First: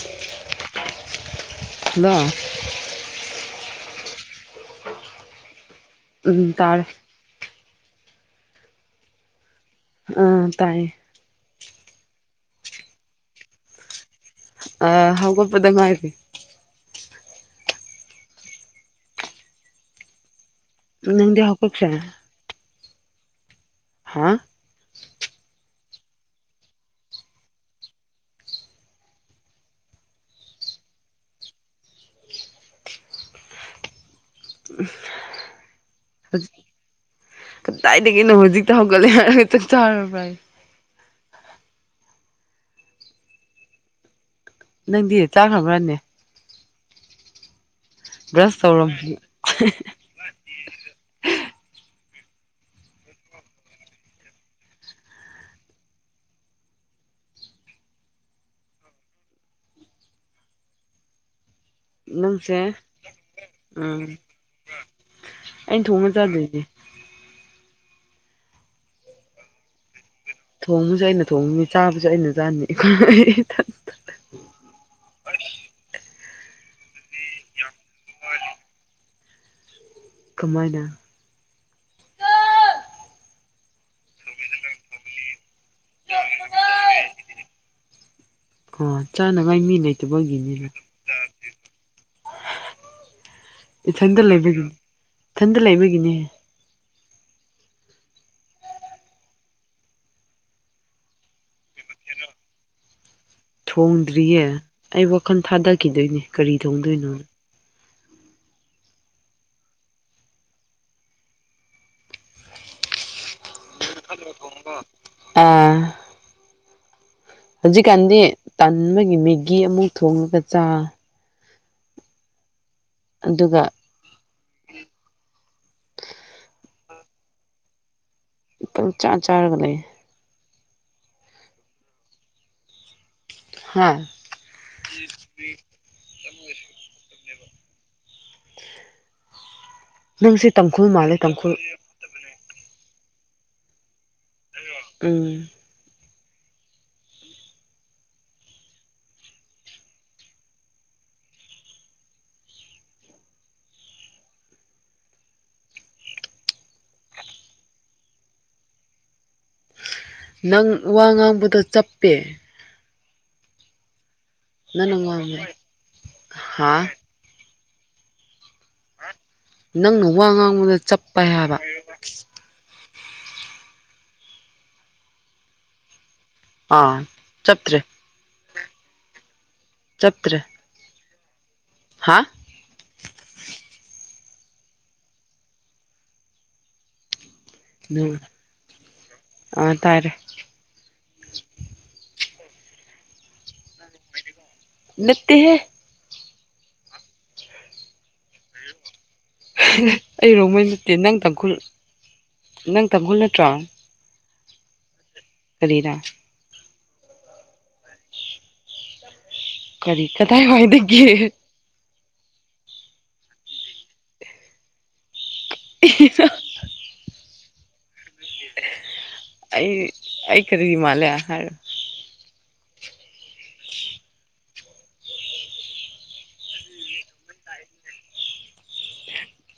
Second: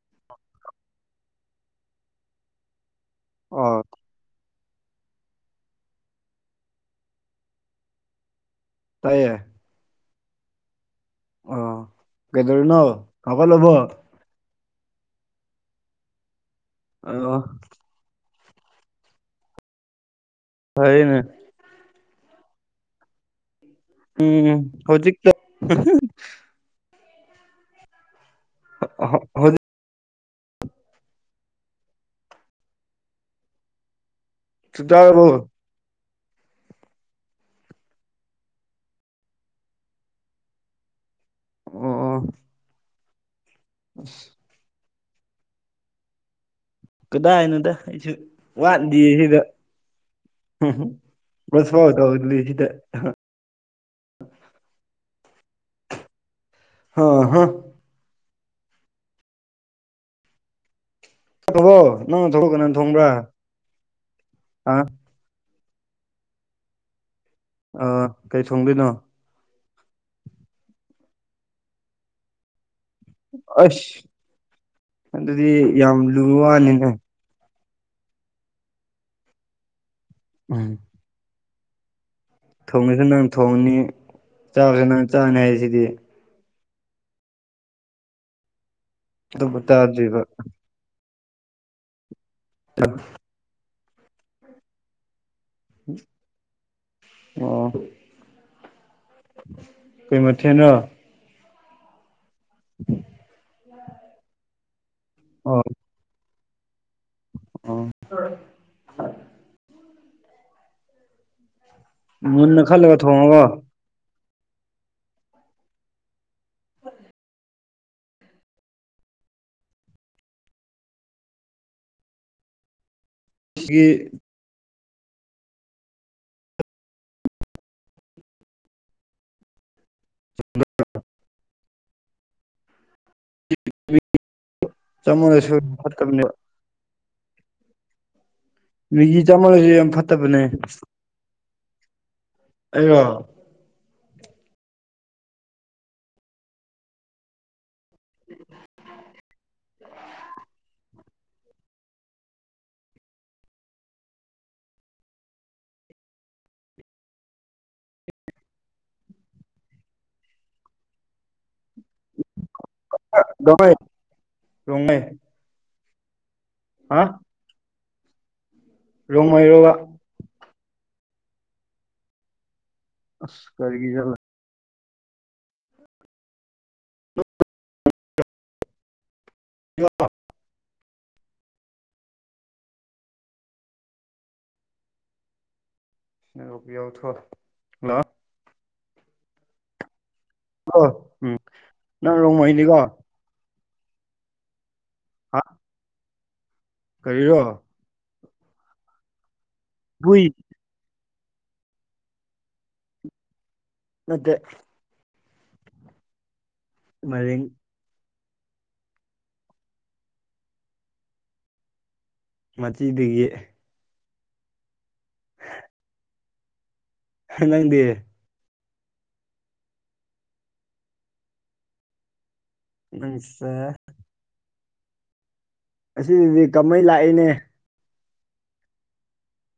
[inaudible] hello ꯑꯣ ꯎꯝ ꯇꯥꯔ ꯇꯥꯏꯌꯦ ꯑꯥ ꯇꯥꯏꯌꯦꯦ ꯑꯣ ꯀꯦꯗꯔꯤꯅ ꯀ ꯀꯣ ꯂꯕꯣ ꯑ ꯍꯒꯄꯗ ꯃꯥꯥꯏꯔꯤ ꯑ ꯐꯔꯦꯅꯦ ꯅꯪꯗꯦ ꯍꯀꯣ ꯀ ꯍꯥ ꯎꯝ ꯍꯧꯖꯤꯛ [unintelligible] ꯎ ꯆꯥꯛ ꯆꯥꯔꯕꯣ ꯍꯧꯖꯤ ꯀꯗꯥꯏꯗꯒꯤꯅꯣ ꯍꯧꯖꯤꯛꯇ ꯍꯧꯒꯠꯂꯦ ꯍꯥꯏꯔ ꯍꯦꯛꯇꯪ ꯆꯥꯔꯕ꯭ꯔ ꯍꯥꯏ ꯑꯣ ꯑꯣ ꯑ ꯅꯪꯗꯤ ꯆꯥꯈ꯭ꯔꯈ꯭ꯔꯅꯦ ꯀꯗꯥꯏꯅꯣꯗ ꯑꯩꯁꯨ ꯕ꯭ꯔꯁ ꯇꯧꯔꯝ ꯋꯥꯠꯗ ꯁꯤꯗ ꯎꯝꯝ ꯁ ꯐꯥꯎꯗꯗ ꯂꯤꯖꯤꯗ ꯍ ꯍ ꯆꯧꯕꯣ ꯅꯪ ꯊꯂꯛ ꯅꯪꯁꯦ ꯀꯩꯅ ꯊꯣꯡꯕ꯭ꯔꯥ ꯎꯝ ꯑ ꯑꯩꯅ ꯊꯣꯡꯕ ꯆꯥꯗꯣꯏꯅꯦ ꯑꯥ ꯀꯩ ꯊꯣꯡꯗꯣꯏꯅꯣ ꯊꯣꯡꯕꯁꯨ ꯑꯩꯅ ꯊꯣꯡꯉꯅꯤ ꯆꯥꯕꯁꯨ ꯑꯩꯅ ꯆꯥꯅꯤ ꯑꯁ ꯑꯗꯨꯗꯤ ꯌꯥꯝ ꯂꯨ ꯋꯥꯅꯤꯅꯦ ꯎꯝ ꯀꯃꯥꯏꯅ ꯊꯣꯡꯉꯁꯨ ꯅꯪ ꯊꯣꯡꯅꯤ ꯆꯥꯕꯁꯨ ꯅꯪ ꯆꯥꯅꯤ ꯍꯥꯏꯁꯤꯗꯤ ꯑꯣ ꯑꯇꯣꯞꯄ ꯆꯥꯅꯉꯥꯏ ꯃꯤ ꯆꯥꯗ꯭ꯔꯤꯕ ꯂꯩꯇꯕꯒꯤꯅꯤꯅ ꯇꯝ ꯏꯊꯟꯗ ꯂꯩꯕꯒꯤ ꯏꯊꯟꯗ ꯂꯩꯕꯒꯤꯅꯦ ꯑꯣ ꯀꯩ ꯃꯊꯦꯟ ꯅꯣ [unintelligible] ꯊꯣꯡꯗ꯭ꯔꯤꯌꯦ ꯑꯩ ꯋꯥꯈꯜ ꯑꯣ ꯊꯥꯗꯈꯤꯗꯣꯏꯅꯦ ꯀꯔꯤ ꯊꯣꯡꯗꯣꯏꯅꯣ ꯑꯣ [unintelligible] ꯃꯨꯟꯅ ꯈꯜꯂꯒ ꯊꯣꯡꯉꯣꯀꯣ ꯀꯣ ꯑꯥ ꯍꯧꯖꯤꯛꯀꯥꯟꯗꯤ ꯇꯟꯕꯒꯤ ꯃꯦꯒꯤ ꯑꯃꯨꯛ ꯊꯣꯉꯒ ꯆꯥ ꯑꯗꯨꯒ ꯏ ꯄꯪꯆ ꯆꯥꯔꯒ ꯂꯩ [unintelligible] ꯍꯥ [unintelligible] ꯆꯥꯃꯜꯂꯁꯨ ꯐꯠꯇꯕꯅꯦꯕ ꯃꯤꯒꯤ ꯆꯥꯝꯃꯜꯂꯁꯨ ꯌꯥꯝ ꯐꯠꯇꯕꯅꯦ ꯅꯪꯁꯦ ꯇꯥꯡꯈꯨꯜ ꯃꯥꯜꯂꯦ ꯇꯥꯡꯈꯨꯜ ꯑꯩꯔꯣ ꯑꯩꯔꯣ ꯎꯝ [unintelligible] [inaudible] ꯅꯪ ꯋꯥ ꯉꯥꯡꯕꯗꯣ ꯆꯞꯄꯦ [unintelligible] [inaudible] ꯅꯪꯅ ꯔꯣꯡꯃꯩ ꯉꯥꯡꯕ ꯍꯥ ꯑ ꯔꯨꯝ ꯍꯣꯏꯔꯣ ꯅꯪꯅ ꯋꯥ ꯉꯥꯡꯕꯗ ꯆꯞꯄꯦ ꯍꯥꯏꯕ ꯑꯁ ꯀꯔꯒꯤꯔꯂꯦ ꯑꯥ ꯆꯞꯇ꯭ꯔꯦ ꯆꯞꯇ꯭ꯔꯦ ꯍꯥ ꯑꯦꯔꯣꯕꯤ ꯌꯥꯎꯊꯣꯔꯦ ꯅꯣ ꯑꯥ ꯇꯥꯔꯦ ꯑꯣ ꯎꯝ ꯅꯪ ꯔꯣꯡꯃꯩꯅꯤꯀꯣ ꯍꯥ ꯅꯠꯇꯦꯍꯦ ꯀꯔꯤꯔꯣ [unintelligible] ꯍꯨꯏ ꯑꯩ ꯔꯣꯡꯃꯩ ꯅꯠ ꯑꯦ ꯅꯪ ꯇꯥꯡꯈꯨꯜ ꯅꯪ ꯇꯥꯡꯈꯨꯜ ꯅꯠꯇ꯭ꯔꯥ ꯃꯠꯇꯦ ꯀꯔꯤꯔ ꯃꯔꯤꯡ ꯀꯔꯤ ꯀꯗꯥꯥꯏ ꯋꯥꯏꯗꯒꯤ ꯃꯆꯤ ꯗꯒꯤ [unintelligible] ꯅꯪꯗꯤ ꯑꯩ ꯑꯩ ꯀꯔꯤ ꯃꯥꯜꯂꯦ ꯍꯥꯏꯔꯣ ꯅꯪꯁꯦ [unintelligible] ꯑꯁꯤꯗꯗꯤ ꯀꯥꯃꯩ ꯂꯥꯛꯑꯦꯅꯦ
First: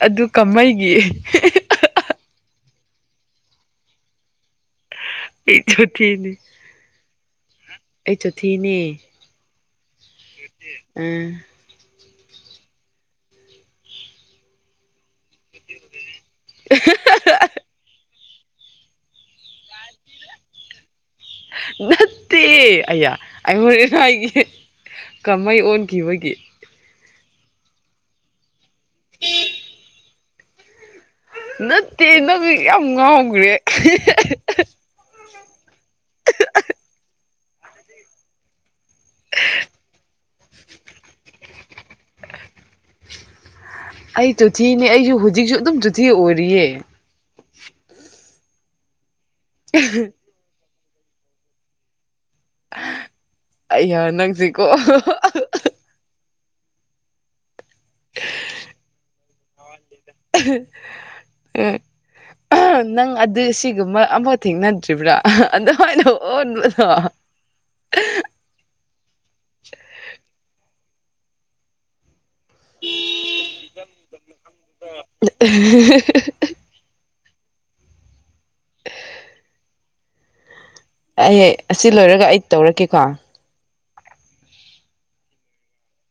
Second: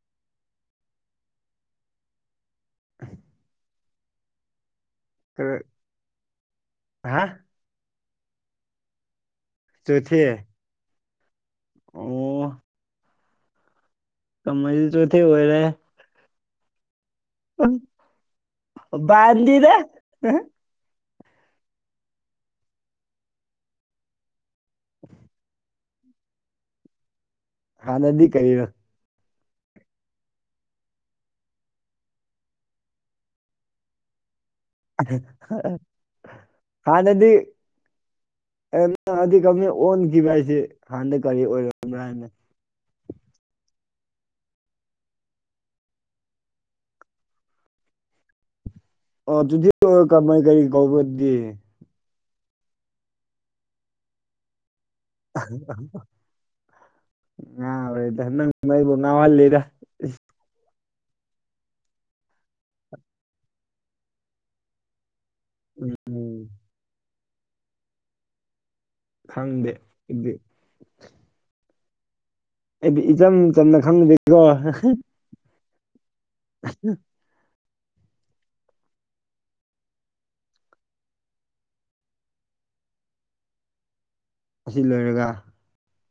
ꯑꯗꯨ ꯀꯥꯃꯩꯒꯤ [unintelligible] [unintelligible] ꯑꯩ ꯆꯣꯊꯤꯅꯦ ꯍꯥ ꯑꯩ ꯆꯣꯊꯦꯅꯦ ꯆꯣꯊꯦ ꯊꯦ ꯎꯝ ꯑꯣ ꯇꯧꯅꯔꯤꯗꯣ ꯑꯗꯨꯏ ꯑꯣꯏꯔꯦ [unintelligible] ꯃꯥꯥꯟꯗꯤꯗ ꯅꯠꯇꯦ ꯑꯌꯥ ꯑꯩ ꯍꯣꯔꯦꯟꯅ ꯑꯩꯒꯤ ꯀꯃꯩ ꯑꯣꯟꯈꯤꯕꯒꯤ ꯍꯥꯟꯅꯗꯤ ꯀꯔꯤꯔ ꯅꯠꯇꯦ ꯅꯪ ꯌꯥꯝ ꯉꯥꯎꯈ꯭ꯔꯦ ꯍꯥꯟꯅꯗꯤ ꯑꯗꯨ ꯀꯅ ꯑꯣꯟꯈꯤꯕ ꯍꯥꯏꯁꯦ ꯍꯥꯟꯅ ꯀꯔꯤ ꯑꯣꯏꯔꯕ꯭ꯔꯥꯅꯦ ꯑꯩ ꯆꯣꯊꯤꯅꯦ ꯑꯩꯁꯨ ꯍꯧꯖꯤꯛꯁꯨ ꯑꯗꯨꯝ ꯆꯣꯊꯤ ꯑꯣꯏꯔꯤꯌꯦ ꯑꯣ ꯑꯗꯨꯗꯤ ꯀꯃꯥꯏ ꯀꯔꯤ ꯀꯧꯕꯗꯤ ꯑꯩꯅ ꯅꯪꯁꯤꯀꯣ [unintelligible] ꯉꯥꯎꯔꯦꯗ ꯅꯪꯅ ꯑꯩꯕꯨ ꯉꯥꯎꯍꯜꯂꯦꯗ [unintelligible] ꯑꯦ ꯅꯪ ꯑꯗꯨ ꯁꯤꯒꯨꯝꯕ ꯑꯃꯐꯥꯎ ꯊꯦꯡꯅꯗ꯭ꯔꯤꯕ꯭ꯔꯥ ꯑꯗꯨꯃꯥꯏꯅ ꯎꯝ ꯑꯣꯟꯕꯗꯣ ꯈꯪꯗꯦ ꯑꯩꯗꯤ ꯑꯩꯗꯤ ꯏꯆꯝ ꯆꯝꯅ ꯈꯪꯕꯗꯦꯀꯣ ꯑꯩ ꯑꯁꯤ ꯂꯣꯏꯔꯒ ꯑꯩ ꯇꯧꯔꯛꯀꯦꯀꯣ ꯑꯁꯤ ꯂꯣꯏꯔꯒ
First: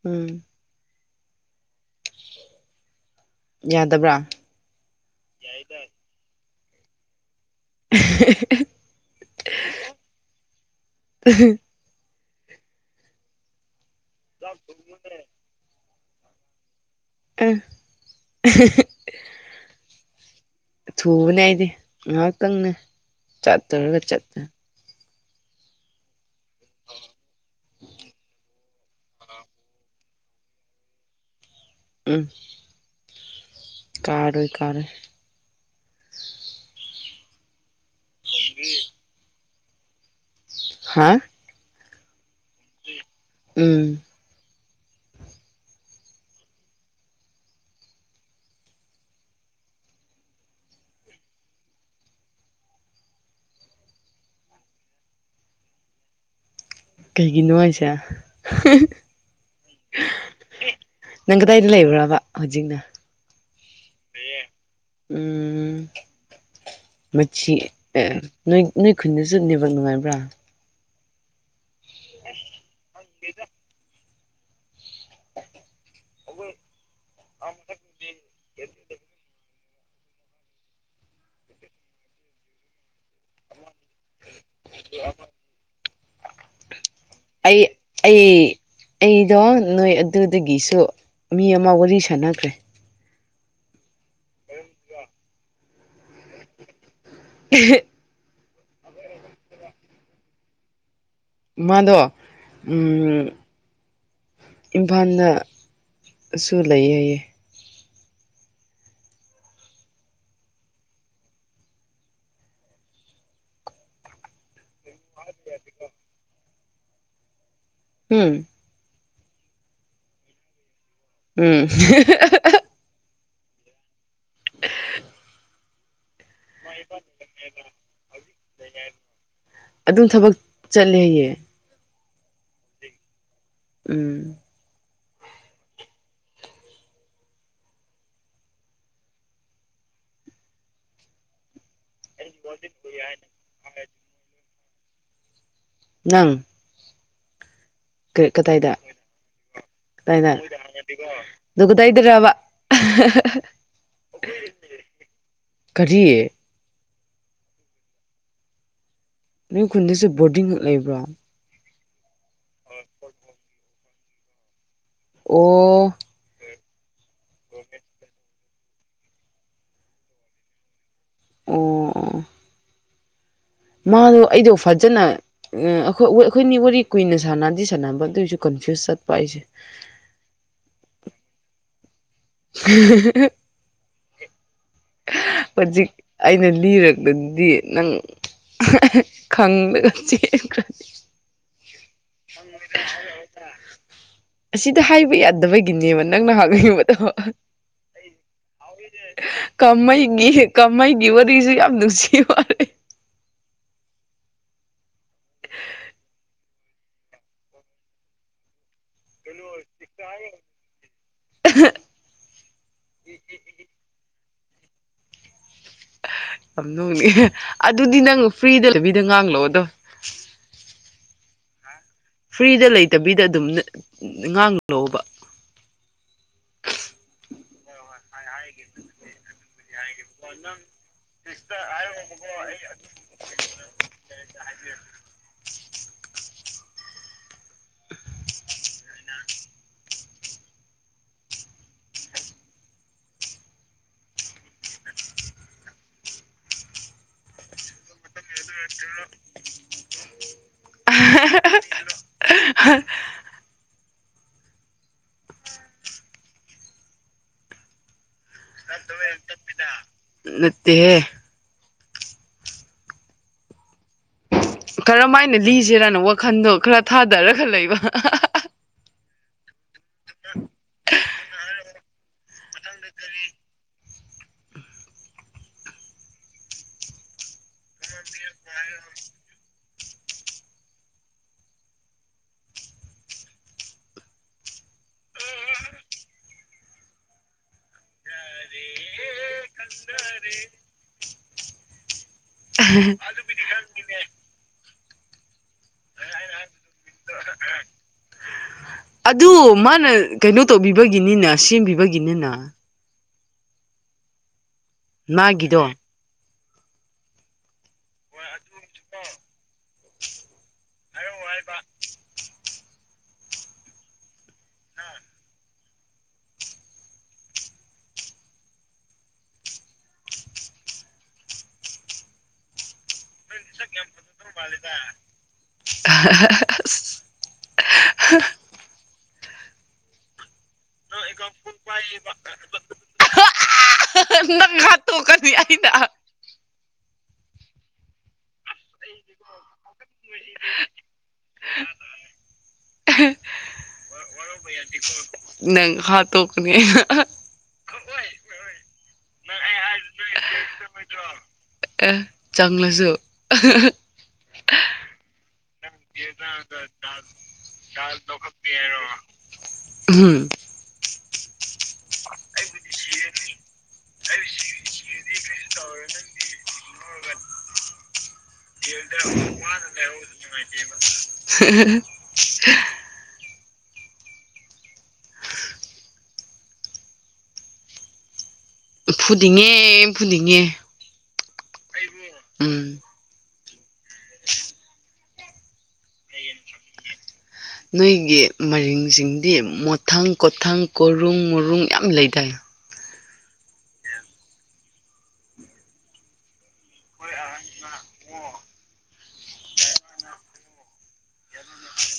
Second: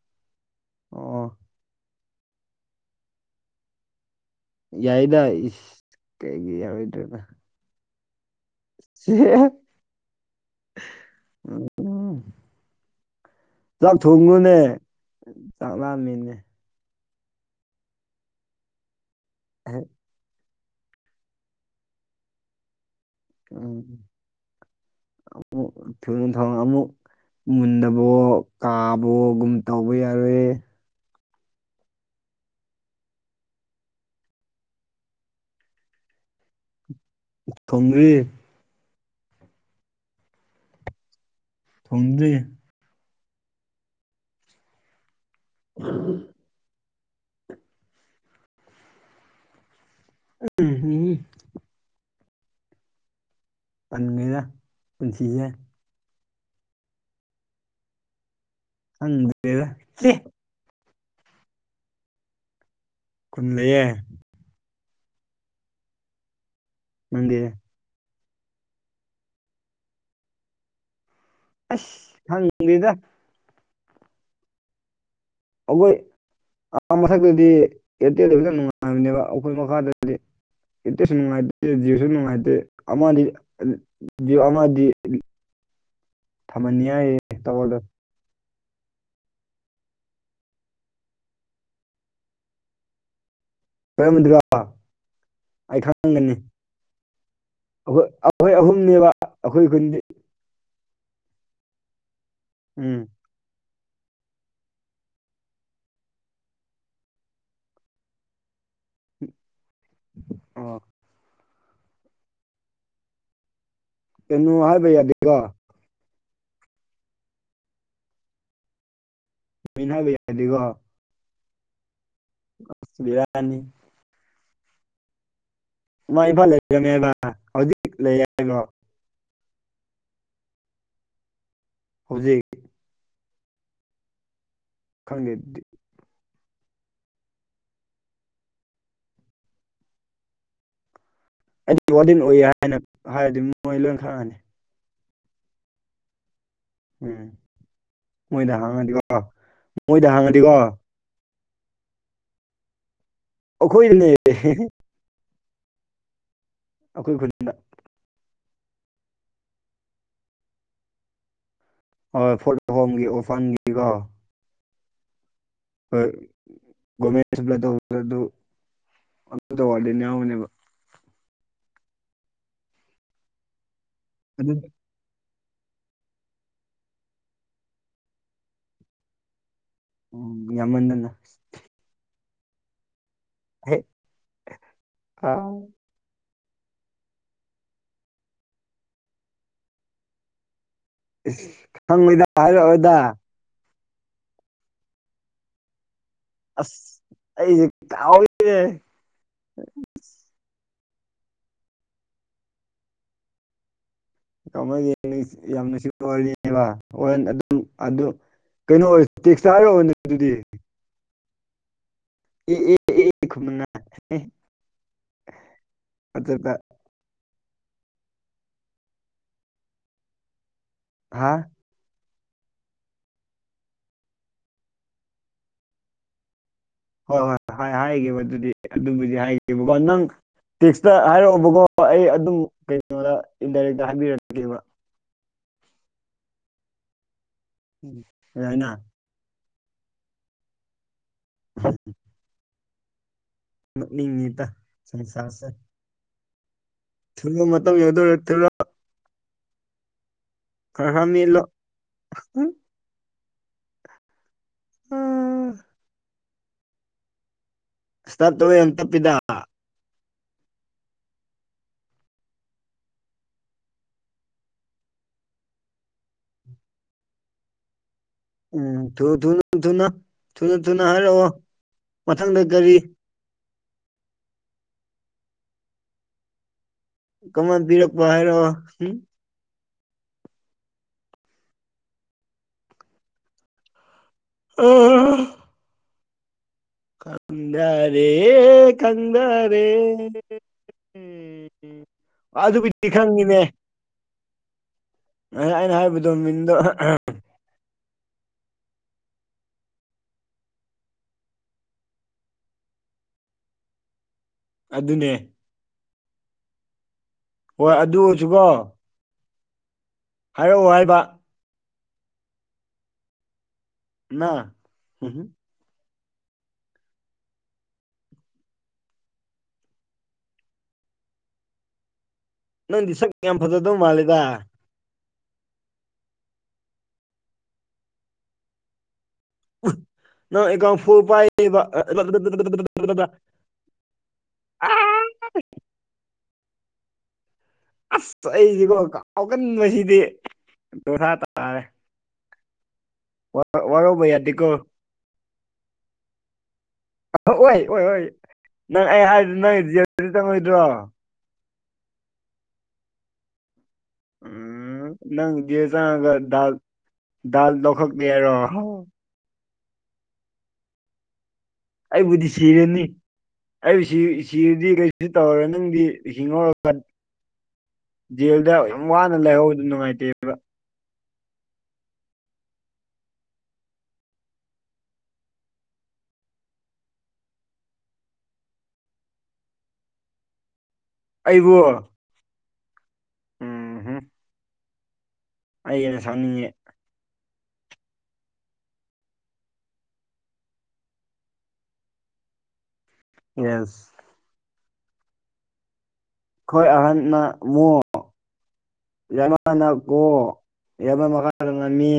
ꯎꯝ ꯑꯣ ꯌꯥꯗꯕ꯭ꯔꯥ ꯌꯥꯏꯗ ꯏꯁ ꯀꯩꯒꯤ ꯌꯥꯎꯔꯣꯏꯗ꯭ꯔꯦꯕ [unintelligible] [unintelligible] [unintelligible] ꯆꯥꯛ ꯊꯣꯡꯉꯨꯅꯦ ꯆꯥꯛ ꯂꯝꯃꯤꯅꯦ [unintelligible] [unintelligible] ꯊꯨꯕꯅꯦ ꯑꯩꯗꯤ ꯉꯥꯏꯍꯥꯛꯇꯪꯅꯦ ꯆꯠꯇꯔꯒ ꯆꯠꯇ ꯊꯨꯅ ꯊꯥꯟꯅ ꯑꯃꯨꯛ ꯃꯨꯟꯗꯕꯣ ꯀꯥꯕꯣꯒꯨꯝ ꯇꯧꯕ ꯌꯥꯔꯣꯏꯑꯦ ꯎꯝ ꯀꯥꯔꯣꯏ ꯀꯥꯔꯣꯏ ꯊꯣꯡꯗ꯭ꯔꯤ [unintelligible] ꯍꯥꯥ ꯊꯣꯡꯗ꯭ꯔꯤ ꯎꯝ [unintelligible] ꯎꯝ ꯇꯜꯂꯤꯗ ꯄꯨꯟꯁꯤꯁꯦ ꯀꯩꯒꯤꯅꯣ ꯍꯥꯏꯁꯦ ꯈꯪꯗꯦꯗ ꯅꯪ ꯀꯗꯥꯏꯗ ꯂꯩꯕ꯭ꯔꯥꯕ ꯍꯧꯖꯤꯛꯅ ꯈꯨꯟꯗ ꯂꯩꯌꯦ ꯎꯝ ꯅꯪꯗꯤ ꯃꯆꯤ ꯅꯣꯏ ꯅꯣꯏ ꯈꯨꯟꯗ ꯆꯠꯅꯦꯕ ꯅꯨꯡꯉꯥꯏꯕ꯭ꯔꯥ ꯑꯁ ꯈꯪꯗꯦꯗ ꯑꯩꯈꯣꯏ ꯑ ꯃꯊꯛꯇꯗꯤ ꯑꯦꯌꯥꯔꯇꯦꯜ‌ꯗꯨ ꯐꯖꯅ ꯅꯨꯡꯉꯥꯏꯕꯅꯦꯕ ꯑꯩꯈꯣꯏ ꯃꯈꯥꯗ [unintelligible] ꯅꯨꯡꯉꯥꯏꯇꯦ ꯖꯤꯑꯣꯁꯨ ꯅꯨꯡꯉꯥꯏꯇꯦ ꯑꯃꯗꯤ ꯖꯤꯑꯣ ꯑꯃꯗꯤ ꯊꯝꯃꯟ ꯌꯥꯏꯍꯦ ꯑꯩ [unintelligible] ꯑꯩ ꯑꯩꯗꯣ ꯅꯣꯏ ꯑꯗꯨꯗꯒꯤꯁꯨ ꯃꯤ ꯑꯃ ꯋꯥꯔꯤ ꯁꯥꯟꯅꯈ꯭ꯔꯦ ꯀꯔꯝꯕꯗꯨꯔꯣ ꯑꯩ ꯈꯪꯒꯅꯤ [unintelligible] ꯑꯩꯈꯣꯏ ꯑꯩꯈꯣꯏ ꯑꯍꯨꯝꯅꯦꯕ ꯑꯩꯈꯣꯏ ꯈꯨꯟꯒꯤ ꯃꯥꯗꯣ ꯎꯝ ꯏꯝꯐꯥꯜꯗꯁꯨꯨ ꯂꯩꯌꯦ ꯍꯥꯏꯌꯦ ꯑꯣ ꯀꯩꯅꯣ ꯍꯥꯏꯕ ꯌꯥꯗꯦꯒꯣ ꯎꯝ ꯃꯤꯡ ꯍꯥꯏꯕ ꯌꯥꯗꯤꯀꯣ ꯎꯝ [unintelligible] ꯕꯦꯔꯥꯅꯤ ꯑ [unintelligible] ꯃꯥ ꯏꯝꯐꯥꯜ ꯂꯩꯕꯅꯦꯕ ꯍꯧꯖꯤꯛ ꯂꯩ ꯍꯥꯏꯕ꯭ꯔꯣ ꯑꯗꯨꯝ ꯊꯕꯛ ꯆꯠꯂꯦ ꯍꯥꯏꯌꯦ ꯍꯧꯖꯤꯛ ꯎꯝ ꯈꯪꯗꯦ ꯑꯗꯨꯗꯤ ꯑꯩꯗꯤ ꯋꯥꯔꯗꯦꯟ ꯑꯣꯏ ꯍꯥꯏꯅ ꯍꯥꯏꯔꯗꯤ ꯃꯣꯏ ꯂꯣꯏ ꯈꯪꯉꯅꯤ ꯅꯪ ꯎꯝ ꯃꯣꯏꯗ ꯀꯗꯥꯏꯗ ꯍꯥꯡꯉꯗꯤꯀꯣ ꯃꯣꯏꯗ ꯀꯗꯥꯏꯗ ꯍꯥꯡꯉꯗꯤꯀꯣ ꯑꯗꯨ ꯒꯗꯥꯏꯗꯔꯕ [unintelligible] ꯑꯈꯣꯏꯗꯅꯦ ꯀꯔꯤ ꯑꯩꯈꯣꯏ ꯈꯨꯟ ꯅꯣꯏ ꯈꯨꯟꯗꯁꯨꯦ ꯕꯣꯔꯗꯤꯡ ꯂꯩꯕ꯭ꯔꯣ ꯍꯣꯏ [unintelligible] ꯍꯣꯝꯒꯤ ꯑꯣꯔꯐꯥꯟꯒꯤꯀꯣ ꯑꯣ ꯍꯣꯏ ꯒꯣꯔꯃꯦꯟ [unintelligible] ꯑꯣ ꯃꯥꯗꯣ ꯑꯩꯗꯣ ꯑꯗꯨ ꯐꯖꯅ ꯑꯣ ꯑꯩꯈꯣꯏꯅꯤ ꯋꯥꯔꯤ ꯀꯨꯏꯅ ꯁꯥꯟꯅꯗꯤ ꯁꯥꯟꯅꯕ ꯑꯗꯨꯏꯁꯨ ꯀꯟꯐ꯭ꯌꯨꯁ ꯆꯠꯄ ꯑꯩꯁꯦ ꯎꯝ ꯌꯥꯝꯃꯟꯗꯅ ꯍꯦꯛ ꯑꯥ [unintelligible] ꯍꯨꯖꯤꯛ ꯑꯩꯅ ꯂꯤꯔꯛꯇꯗꯤ ꯅꯪ ꯈꯡꯗꯅ ꯆꯦꯟꯈ꯭ꯔꯅꯤ ꯏꯁ ꯈꯪꯉꯣꯏꯗ ꯍꯥꯏꯔꯛꯑꯣꯏꯗ ꯑꯁꯤꯗ ꯍꯥꯏꯕ ꯌꯥꯗꯕꯒꯤ ꯅꯦꯕ ꯅꯪꯅ ꯑꯁ ꯍꯪꯅꯤꯡꯕꯗꯣ ꯑꯩꯁꯦ ꯀꯥꯎꯋꯤꯅꯦ [unintelligible] ꯃꯩꯒꯤ ꯀꯃꯩꯒꯤ ꯋꯥꯔꯤꯁꯨ ꯌꯥꯝ ꯅꯨꯡꯁꯤ ꯋꯥꯅꯦ [unintelligible] ꯀꯃꯩꯒꯤ ꯋꯥꯔꯤꯁꯨ ꯌꯥꯝꯅ ꯅꯨꯡꯁꯤ ꯋꯥꯔꯤꯅꯦꯕ [unintelligible] ꯑꯗꯨꯝ ꯑꯗꯨ ꯀꯩꯅꯣ [unintelligible] ꯇꯦꯛꯁꯇ ꯍꯥꯏꯔꯛꯑꯣꯅ ꯑꯗꯨꯗꯤ [unintelligible] ꯑꯗꯨꯒ [unintelligible] ꯑꯗꯨꯗꯤ ꯅꯪ ꯐ꯭ꯔꯤꯗ ꯂꯩꯕꯤꯗ ꯉꯥꯡꯂꯛꯑꯣꯗꯣ ꯍꯥꯥ ꯐ꯭ꯔꯤꯗ ꯂꯩꯇꯕꯤꯗ ꯑꯗꯨꯝ ꯉꯥꯡꯂꯣꯕ ꯍꯣꯏ ꯍꯣꯏ ꯍꯣꯏ ꯍꯥꯏꯒꯦꯕ ꯑꯗꯨꯗꯤ ꯑꯗꯨꯕꯨꯗꯤ ꯍꯥꯏꯒꯦꯕꯀꯣ ꯅꯪ ꯅꯪ ꯇꯦꯛꯁꯇ ꯍꯥꯏꯔꯛꯑꯣꯕꯀꯣ ꯑꯩ ꯑꯗꯨꯝ ꯀꯩꯅꯣꯗ ꯏꯟꯗꯥꯏꯔꯦꯛꯇ ꯍꯥꯏꯕꯤꯔꯛꯑꯒꯦꯕ [unintelligible] [unintelligible] [unintelligible] ꯅꯣꯛꯅꯤꯡꯉꯤꯗ ꯁꯪꯁꯥꯔꯁꯦ ꯊꯤꯕꯥ ꯃꯥꯇꯝ ꯍꯦꯟꯗꯧꯔꯦ ꯊꯤꯔꯣ [unintelligible] [unintelligible] [unintelligible] [unintelligible] ꯎꯝ [unintelligible] ꯌꯥꯝ ꯇꯞꯄꯤꯗ ꯅꯠꯇꯦꯍꯦ ꯀꯔꯝ ꯍꯥꯏꯅ ꯂꯤꯁꯤꯔꯥꯅ ꯋꯥꯈꯟꯗꯣ ꯈꯔ ꯊꯥꯗꯔꯒ ꯂꯩꯕ ꯎꯝ ꯊꯨ ꯊꯨꯅ ꯊꯨꯅ ꯊꯨꯅ ꯊꯨꯅ ꯍꯥꯏꯔꯛꯑꯣ ꯃꯊꯪꯗ ꯀꯔꯤ ꯀꯃꯥꯟ ꯄꯤꯔꯛꯄ ꯍꯥꯏꯔꯣ [unintelligible] ꯈꯥꯪꯗꯔꯦ ꯈꯥꯪꯗꯔꯦ ꯎ ꯑꯗꯨꯕꯨꯗꯤ ꯈꯪꯉꯤꯅꯦ ꯉꯁꯥꯏ ꯑꯩꯅ ꯍꯥꯏꯕꯗꯣ ꯃꯤꯡꯗꯣ ꯑꯗꯨ ꯃꯥꯅ ꯀꯩꯅꯣ ꯇꯧꯕꯤꯕꯒꯤꯅꯤꯅ ꯁꯦꯝꯕꯤꯕꯒꯤꯅꯤꯅ ꯑꯗꯨꯅꯦ ꯃꯥꯒꯤꯗꯣ ꯍꯣꯏ ꯑꯗꯨꯁꯨꯀꯣ ꯍꯥꯏꯔꯛꯑꯣ ꯍꯥꯏꯕ [unintelligible] ꯅ [unintelligible] ꯅꯪꯗꯤ ꯁꯛ ꯌꯥꯝ ꯐꯖꯗꯧ ꯃꯥꯜꯂꯤꯗ [unintelligible] ꯅ ꯑꯦꯀꯥ ꯐꯣꯔꯕꯨ [unintelligible] [unintelligible] [unintelligible] ꯅꯪ [unintelligible] ꯑꯁ ꯑꯩꯁꯤꯀꯣ ꯀꯥꯎꯒꯟꯕꯁꯤꯗꯤ ꯕꯦꯔꯥ ꯇꯥꯔꯦ ꯋꯥꯔꯧꯕ ꯌꯥꯗꯦꯀꯣ ꯅꯪ ꯍꯥꯥꯠꯇꯣꯛꯀꯅꯤ ꯑꯣꯏ ꯑꯣꯏ ꯑꯣꯏꯣꯏ ꯅꯪ ꯑꯩ ꯍꯥꯏꯗꯨ ꯅꯣꯏ [unintelligible] ꯑ ꯆꯝꯂꯁꯨ ꯎꯝ ꯅꯪꯒꯤ ꯍꯤꯟꯖꯥꯡꯒꯥ ꯗꯥꯜ ꯗꯥꯜ ꯂꯧꯈꯠꯀꯦꯔꯣ ꯑꯍꯝ ꯑꯩꯕꯨꯗꯤ ꯁꯤꯔꯅꯤ ꯑꯩꯕꯨ ꯁꯤꯔꯗꯤ ꯁꯤ ꯇꯧꯔꯔꯦ ꯅꯪꯗꯤ ꯍꯤꯡꯉꯨꯔꯒ ꯖꯦꯜꯗ ꯌꯥꯝꯝ ꯋꯥꯅ ꯂꯩꯍꯧꯕꯗꯨ ꯅꯨꯡꯉꯥꯏꯇꯦꯕ [unintelligible] ꯐꯨꯅꯤꯡꯉꯦ ꯐꯨꯅꯤꯡꯉꯦ ꯑꯩꯕꯨ ꯎꯝ ꯎꯝ ꯍꯨꯝ [unintelligible] ꯑꯩ ꯑꯩꯅ ꯁꯥꯎꯅꯤꯡꯉꯦ ꯅꯣꯏꯒꯤ ꯃꯔꯤꯡꯁꯤꯡꯗꯤ ꯃꯣꯊꯪ ꯀꯣꯊꯪ ꯀꯣꯔꯨꯡ ꯃꯣꯔꯨꯡ ꯌꯥꯝ ꯂꯩꯗꯥꯏ ꯌꯦꯁ ꯈꯣꯏ ꯑꯍꯥꯟꯅ ꯃꯣ ꯌꯥꯝꯕꯅ ꯒꯣ ꯌꯥꯝꯃ ꯃꯈꯥꯗ ꯃꯦ